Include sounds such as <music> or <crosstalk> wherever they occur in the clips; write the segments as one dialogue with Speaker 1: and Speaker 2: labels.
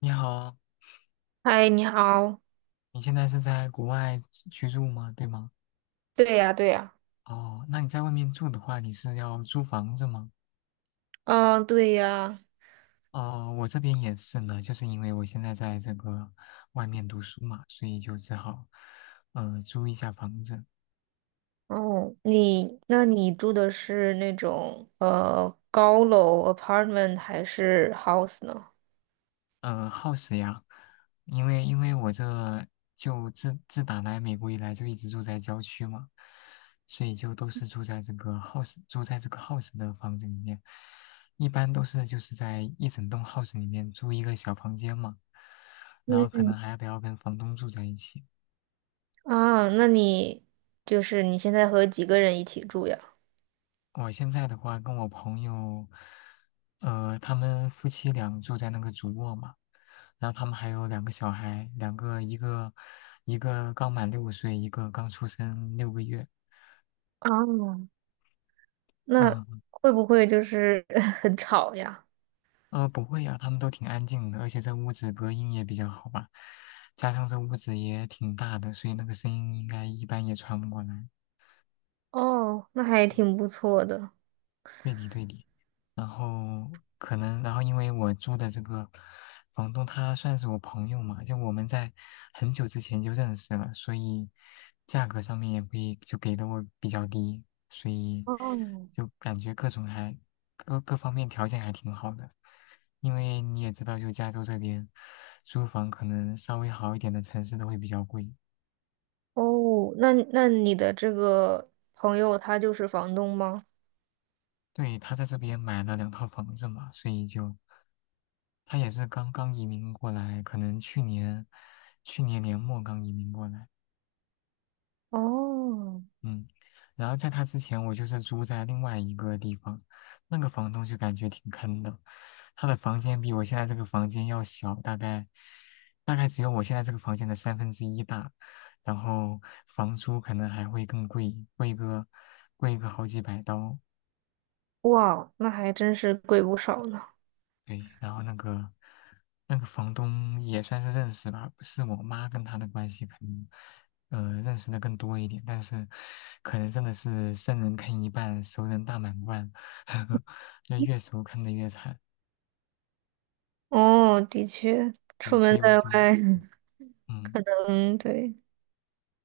Speaker 1: 你好，
Speaker 2: 嗨，你好。
Speaker 1: 你现在是在国外居住吗？对吗？
Speaker 2: 对呀，对呀，
Speaker 1: 哦，那你在外面住的话，你是要租房子吗？
Speaker 2: 嗯，对呀，
Speaker 1: 哦，我这边也是呢，就是因为我现在在这个外面读书嘛，所以就只好租一下房子。
Speaker 2: 哦，那你住的是那种高楼 apartment 还是 house 呢？
Speaker 1: house 呀，因为我这就打来美国以来就一直住在郊区嘛，所以就都是住在这个 house 的房子里面，一般都是就是在一整栋 house 里面租一个小房间嘛，然后可能
Speaker 2: 嗯，
Speaker 1: 还得要跟房东住在一起。
Speaker 2: 啊，那你就是你现在和几个人一起住呀？
Speaker 1: 我现在的话，跟我朋友，他们夫妻俩住在那个主卧嘛，然后他们还有两个小孩，两个一个刚满6岁，一个刚出生6个月。
Speaker 2: 啊，那
Speaker 1: 嗯。
Speaker 2: 会不会就是 <laughs> 很吵呀？
Speaker 1: 不会呀、他们都挺安静的，而且这屋子隔音也比较好吧，加上这屋子也挺大的，所以那个声音应该一般也传不过来。
Speaker 2: 哦，那还挺不错的。
Speaker 1: 对的对的。然后可能，然后因为我租的这个房东他算是我朋友嘛，就我们在很久之前就认识了，所以价格上面也会就给的我比较低，所以
Speaker 2: 哦，
Speaker 1: 就感觉各方面条件还挺好的。因为你也知道，就加州这边租房可能稍微好一点的城市都会比较贵。
Speaker 2: 哦，那你的这个朋友他就是房东吗？
Speaker 1: 对，他在这边买了两套房子嘛，所以就。他也是刚刚移民过来，可能去年年末刚移民过来，
Speaker 2: 哦，
Speaker 1: 嗯，然后在他之前，我就是住在另外一个地方，那个房东就感觉挺坑的，他的房间比我现在这个房间要小，大概只有我现在这个房间的三分之一大，然后房租可能还会更贵，贵个好几百刀，
Speaker 2: 哇，那还真是贵不少呢。
Speaker 1: 对，然后那个房东也算是认识吧，是我妈跟他的关系可能，认识的更多一点，但是可能真的是生人坑一半，熟人大满贯，<laughs> 呵那越熟坑的越惨。
Speaker 2: 哦，的确，
Speaker 1: 对，
Speaker 2: 出
Speaker 1: 所
Speaker 2: 门
Speaker 1: 以我
Speaker 2: 在外，
Speaker 1: 就，嗯，
Speaker 2: 嗯，对，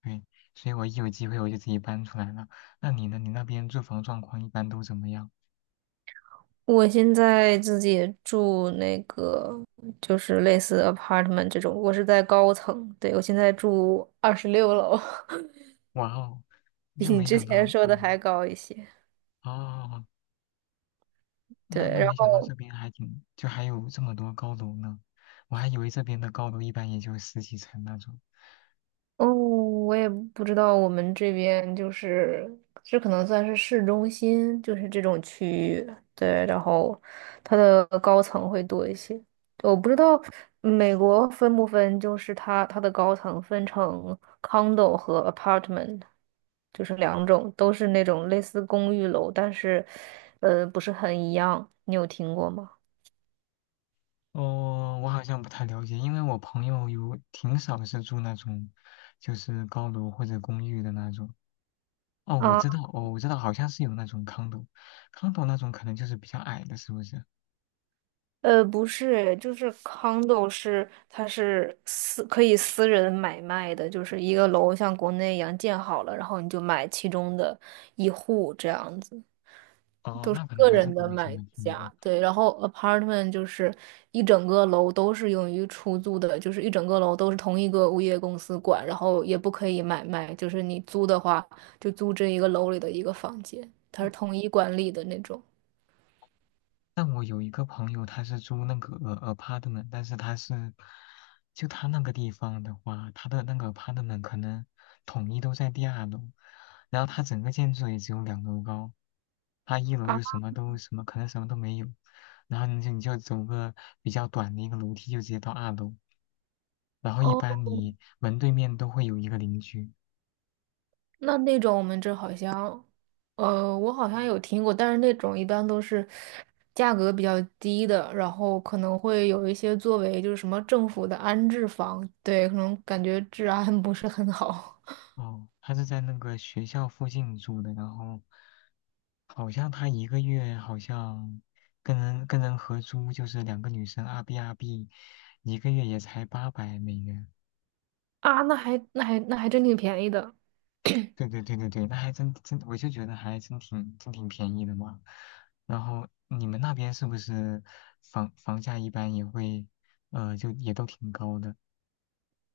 Speaker 1: 对，所以我一有机会我就自己搬出来了。那你呢？你那边住房状况一般都怎么样？
Speaker 2: 我现在自己住那个就是类似 apartment 这种，我是在高层，对，我现在住26楼，
Speaker 1: 哇哦，
Speaker 2: <laughs>
Speaker 1: 就
Speaker 2: 比你
Speaker 1: 没
Speaker 2: 之
Speaker 1: 想
Speaker 2: 前
Speaker 1: 到，
Speaker 2: 说的
Speaker 1: 嗯，
Speaker 2: 还高一些。
Speaker 1: 哦，哦哦，那
Speaker 2: 对，
Speaker 1: 那
Speaker 2: 然
Speaker 1: 没想到这
Speaker 2: 后。
Speaker 1: 边还挺，就还有这么多高楼呢。我还以为这边的高楼一般也就十几层那种。
Speaker 2: 哦，我也不知道，我们这边就是这可能算是市中心，就是这种区域，对，然后它的高层会多一些。我不知道美国分不分，就是它的高层分成 condo 和 apartment，就是两种，都是那种类似公寓楼，但是不是很一样。你有听过吗？
Speaker 1: 哦，我好像不太了解，因为我朋友有挺少是住那种，就是高楼或者公寓的那种。哦，我
Speaker 2: 啊。
Speaker 1: 知道，哦，我知道，好像是有那种 condo 那种可能就是比较矮的，是不是？
Speaker 2: 不是，就是 condo 是它是可以私人买卖的，就是一个楼像国内一样建好了，然后你就买其中的一户这样子，
Speaker 1: 哦，那可能
Speaker 2: 个
Speaker 1: 还
Speaker 2: 人
Speaker 1: 真的
Speaker 2: 的
Speaker 1: 没怎
Speaker 2: 买
Speaker 1: 么听
Speaker 2: 家。
Speaker 1: 过。
Speaker 2: 对，然后 apartment 就是一整个楼都是用于出租的，就是一整个楼都是同一个物业公司管，然后也不可以买卖，就是你租的话就租这一个楼里的一个房间，它是统一管理的那种。
Speaker 1: 但我有一个朋友，他是租那个 apartment，但是他是，就他那个地方的话，他的那个 apartment 可能统一都在第二楼，然后他整个建筑也只有2楼高，他一楼
Speaker 2: 啊，
Speaker 1: 就什么都什么，可能什么都没有，然后你就走个比较短的一个楼梯就直接到二楼，然后一
Speaker 2: 哦，
Speaker 1: 般你门对面都会有一个邻居，
Speaker 2: 那种我们这好像，我好像有听过，但是那种一般都是价格比较低的，然后可能会有一些作为就是什么政府的安置房，对，可能感觉治安不是很好 <laughs>
Speaker 1: 哦，他是在那个学校附近住的，然后好像他一个月好像跟人合租，就是两个女生阿 B，一个月也才800美元。
Speaker 2: 啊。那还真挺便宜的，
Speaker 1: 对对对对对，那还真，我就觉得还真挺便宜的嘛。然后你们那边是不是房价一般也会就也都挺高的，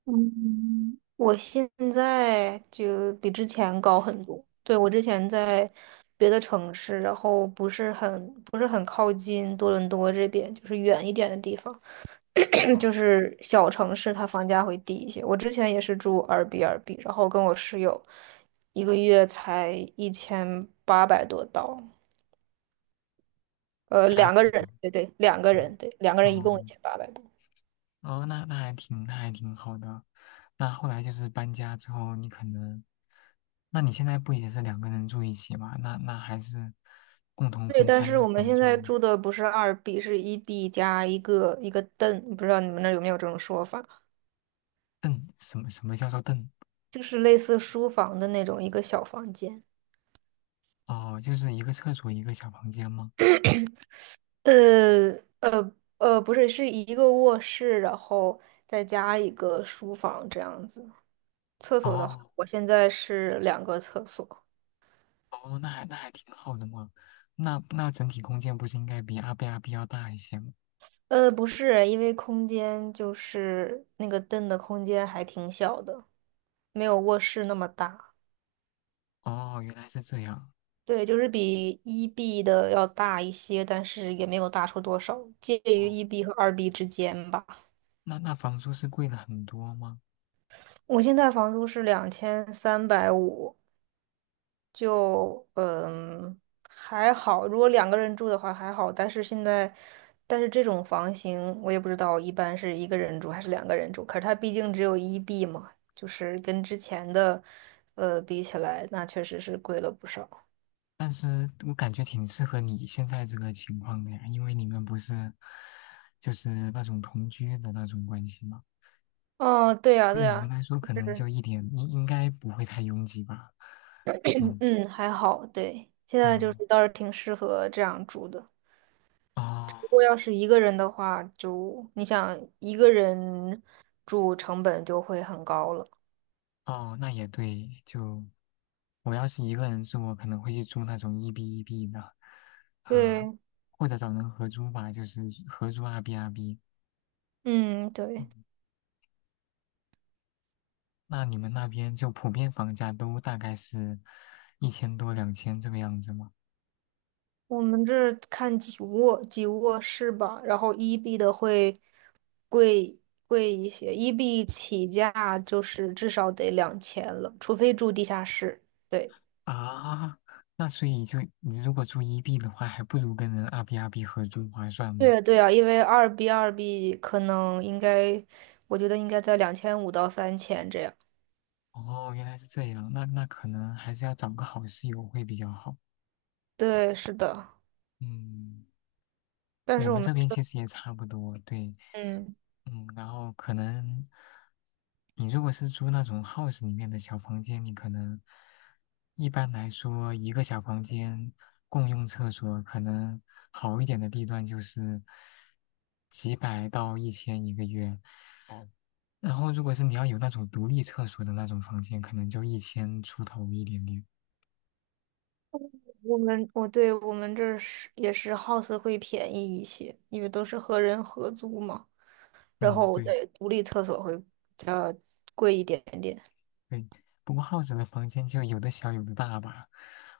Speaker 2: 嗯，我现在就比之前高很多。对，我之前在别的城市，然后不是很靠近多伦多这边，就是远一点的地方。<clears throat> 就是小城市它房价会低一些。我之前也是住二 b 二 b 然后跟我室友一个月才一千八百多刀，
Speaker 1: 加
Speaker 2: 两个
Speaker 1: 币
Speaker 2: 人，
Speaker 1: 吗？
Speaker 2: 对对，两个
Speaker 1: 嗯，
Speaker 2: 人，对，两个人一
Speaker 1: 哦
Speaker 2: 共一千八百多。
Speaker 1: 哦，那还挺好的。那后来就是搬家之后，你可能，那你现在不也是两个人住一起吗？那还是共同
Speaker 2: 对，
Speaker 1: 分
Speaker 2: 但是
Speaker 1: 摊
Speaker 2: 我们
Speaker 1: 房
Speaker 2: 现
Speaker 1: 租。
Speaker 2: 在住的不是二 B，是一 B 加一个凳，不知道你们那儿有没有这种说法，
Speaker 1: 嗯，什么叫做凳？
Speaker 2: 就是类似书房的那种一个小房间。
Speaker 1: 哦，就是一个厕所一个小房间吗？
Speaker 2: 呃呃不是，是一个卧室，然后再加一个书房这样子。厕所的话，
Speaker 1: 哦
Speaker 2: 我现在是两个厕所。
Speaker 1: 哦，那还挺好的嘛。那整体空间不是应该比阿 B 要大一些吗？
Speaker 2: 不是，因为空间就是那个凳的空间还挺小的，没有卧室那么大。
Speaker 1: 哦，原来是这样。
Speaker 2: 对，就是比一 B 的要大一些，但是也没有大出多少，介
Speaker 1: 哦，
Speaker 2: 于一 B 和二 B 之间吧。
Speaker 1: 那房租是贵了很多吗？
Speaker 2: 我现在房租是2350，就还好，如果两个人住的话还好，但是这种房型我也不知道一般是一个人住还是两个人住，可是它毕竟只有一 B 嘛，就是跟之前的比起来，那确实是贵了不少。
Speaker 1: 但是我感觉挺适合你现在这个情况的呀，因为你们不是就是那种同居的那种关系嘛，
Speaker 2: 哦，对呀，
Speaker 1: 对
Speaker 2: 对
Speaker 1: 你们
Speaker 2: 呀，
Speaker 1: 来说可能
Speaker 2: 是，
Speaker 1: 就一点应该不会太拥挤吧。嗯
Speaker 2: 嗯，还好，对，现在就
Speaker 1: 嗯，
Speaker 2: 是倒是挺适合这样住的。
Speaker 1: 哦
Speaker 2: 如果要是一个人的话，就你想一个人住成本就会很高了。
Speaker 1: 哦，那也对，就我要是一个人住，我可能会去住那种一 B 的，啊、
Speaker 2: 对，
Speaker 1: 或者找人合租吧，就是合租二 B。
Speaker 2: 嗯，对。
Speaker 1: 嗯，那你们那边就普遍房价都大概是1000多、两千这个样子吗？
Speaker 2: 我们这看几卧室吧，然后一 B 的会贵贵一些，一 B 起价就是至少得2000了，除非住地下室。对，
Speaker 1: 啊，那所以就你如果住 EB 的话，还不如跟人二 B 合租划算吗？
Speaker 2: 对对啊，因为二 B 二 B 可能应该，我觉得应该在2500到3000这样。
Speaker 1: 哦，原来是这样，那可能还是要找个好室友会比较好。
Speaker 2: 对，是的，
Speaker 1: 嗯，
Speaker 2: 但
Speaker 1: 我
Speaker 2: 是我
Speaker 1: 们
Speaker 2: 们
Speaker 1: 这边
Speaker 2: 这，
Speaker 1: 其实也差不多，对，
Speaker 2: 嗯。
Speaker 1: 嗯，然后可能你如果是租那种 house 里面的小房间，你可能一般来说一个小房间共用厕所，可能好一点的地段就是几百到一千一个月。然后如果是你要有那种独立厕所的那种房间，可能就一千出头一点点。
Speaker 2: 我们我对，我们这儿是也是 house 会便宜一些，因为都是和人合租嘛，然
Speaker 1: 嗯，
Speaker 2: 后
Speaker 1: 对。
Speaker 2: 对独立厕所会比较贵一点点。
Speaker 1: 对，不过耗子的房间就有的小有的大吧。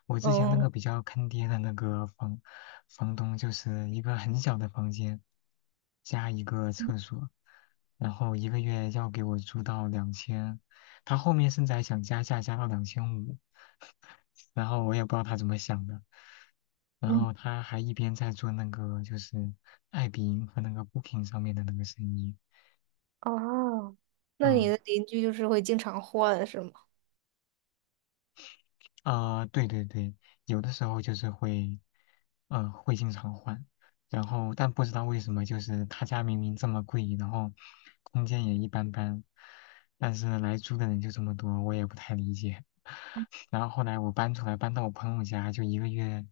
Speaker 1: 我之前那
Speaker 2: 嗯
Speaker 1: 个比较坑爹的那个房东，就是一个很小的房间加一个厕所，然后一个月要给我租到两千，他后面甚至还想加价加到2500。<laughs> 然后我也不知道他怎么想的。然
Speaker 2: 嗯
Speaker 1: 后他还一边在做那个就是爱彼迎和那个 Booking 上面的那个生意，
Speaker 2: 哦，那你
Speaker 1: 嗯。
Speaker 2: 的邻居就是会经常换是吗？
Speaker 1: 啊、对对对，有的时候就是会，会经常换，然后但不知道为什么，就是他家明明这么贵，然后空间也一般般，但是来租的人就这么多，我也不太理解。<laughs> 然后后来我搬出来，搬到我朋友家，就一个月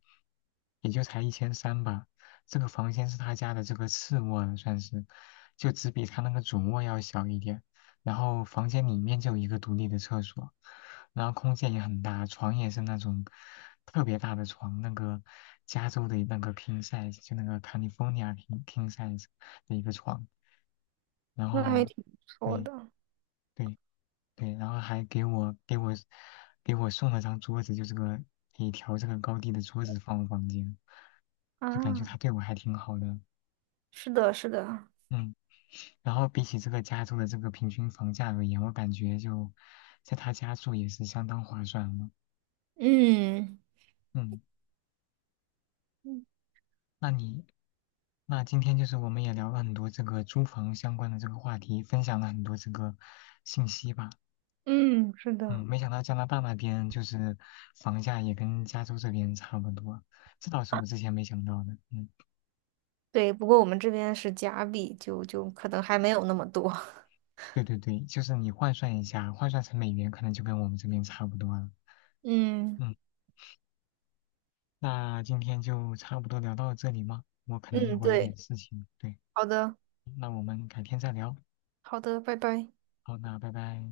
Speaker 1: 也就才1300吧。这个房间是他家的这个次卧了算是，就只比他那个主卧要小一点。然后房间里面就有一个独立的厕所。然后空间也很大，床也是那种特别大的床，那个加州的那个 king size，就那个 California king size 的一个床，然
Speaker 2: 那还
Speaker 1: 后
Speaker 2: 挺不错
Speaker 1: 对
Speaker 2: 的
Speaker 1: 对对，然后还给我送了张桌子，就这个可以调这个高低的桌子放我房间，就感觉
Speaker 2: 啊。
Speaker 1: 他对我还挺好的，
Speaker 2: 是的，是的，
Speaker 1: 嗯。然后比起这个加州的这个平均房价而言，我感觉就在他家住也是相当划算了。
Speaker 2: 嗯
Speaker 1: 嗯。
Speaker 2: 嗯，
Speaker 1: 那你，那今天就是我们也聊了很多这个租房相关的这个话题，分享了很多这个信息吧。
Speaker 2: 嗯，是
Speaker 1: 嗯，
Speaker 2: 的，
Speaker 1: 没想到加拿大那边就是房价也跟加州这边差不多，这倒是我之前没想到的。嗯，
Speaker 2: 对。不过我们这边是假币，就可能还没有那么多。<laughs>
Speaker 1: 对对对，就是你换算一下，换算成美元可能就跟我们这边差不多了。
Speaker 2: 嗯
Speaker 1: 嗯，那今天就差不多聊到这里吗？我可能一
Speaker 2: 嗯，
Speaker 1: 会儿有点
Speaker 2: 对，
Speaker 1: 事情，对，
Speaker 2: 好的，
Speaker 1: 那我们改天再聊。
Speaker 2: 好的，拜拜。
Speaker 1: 好，那拜拜。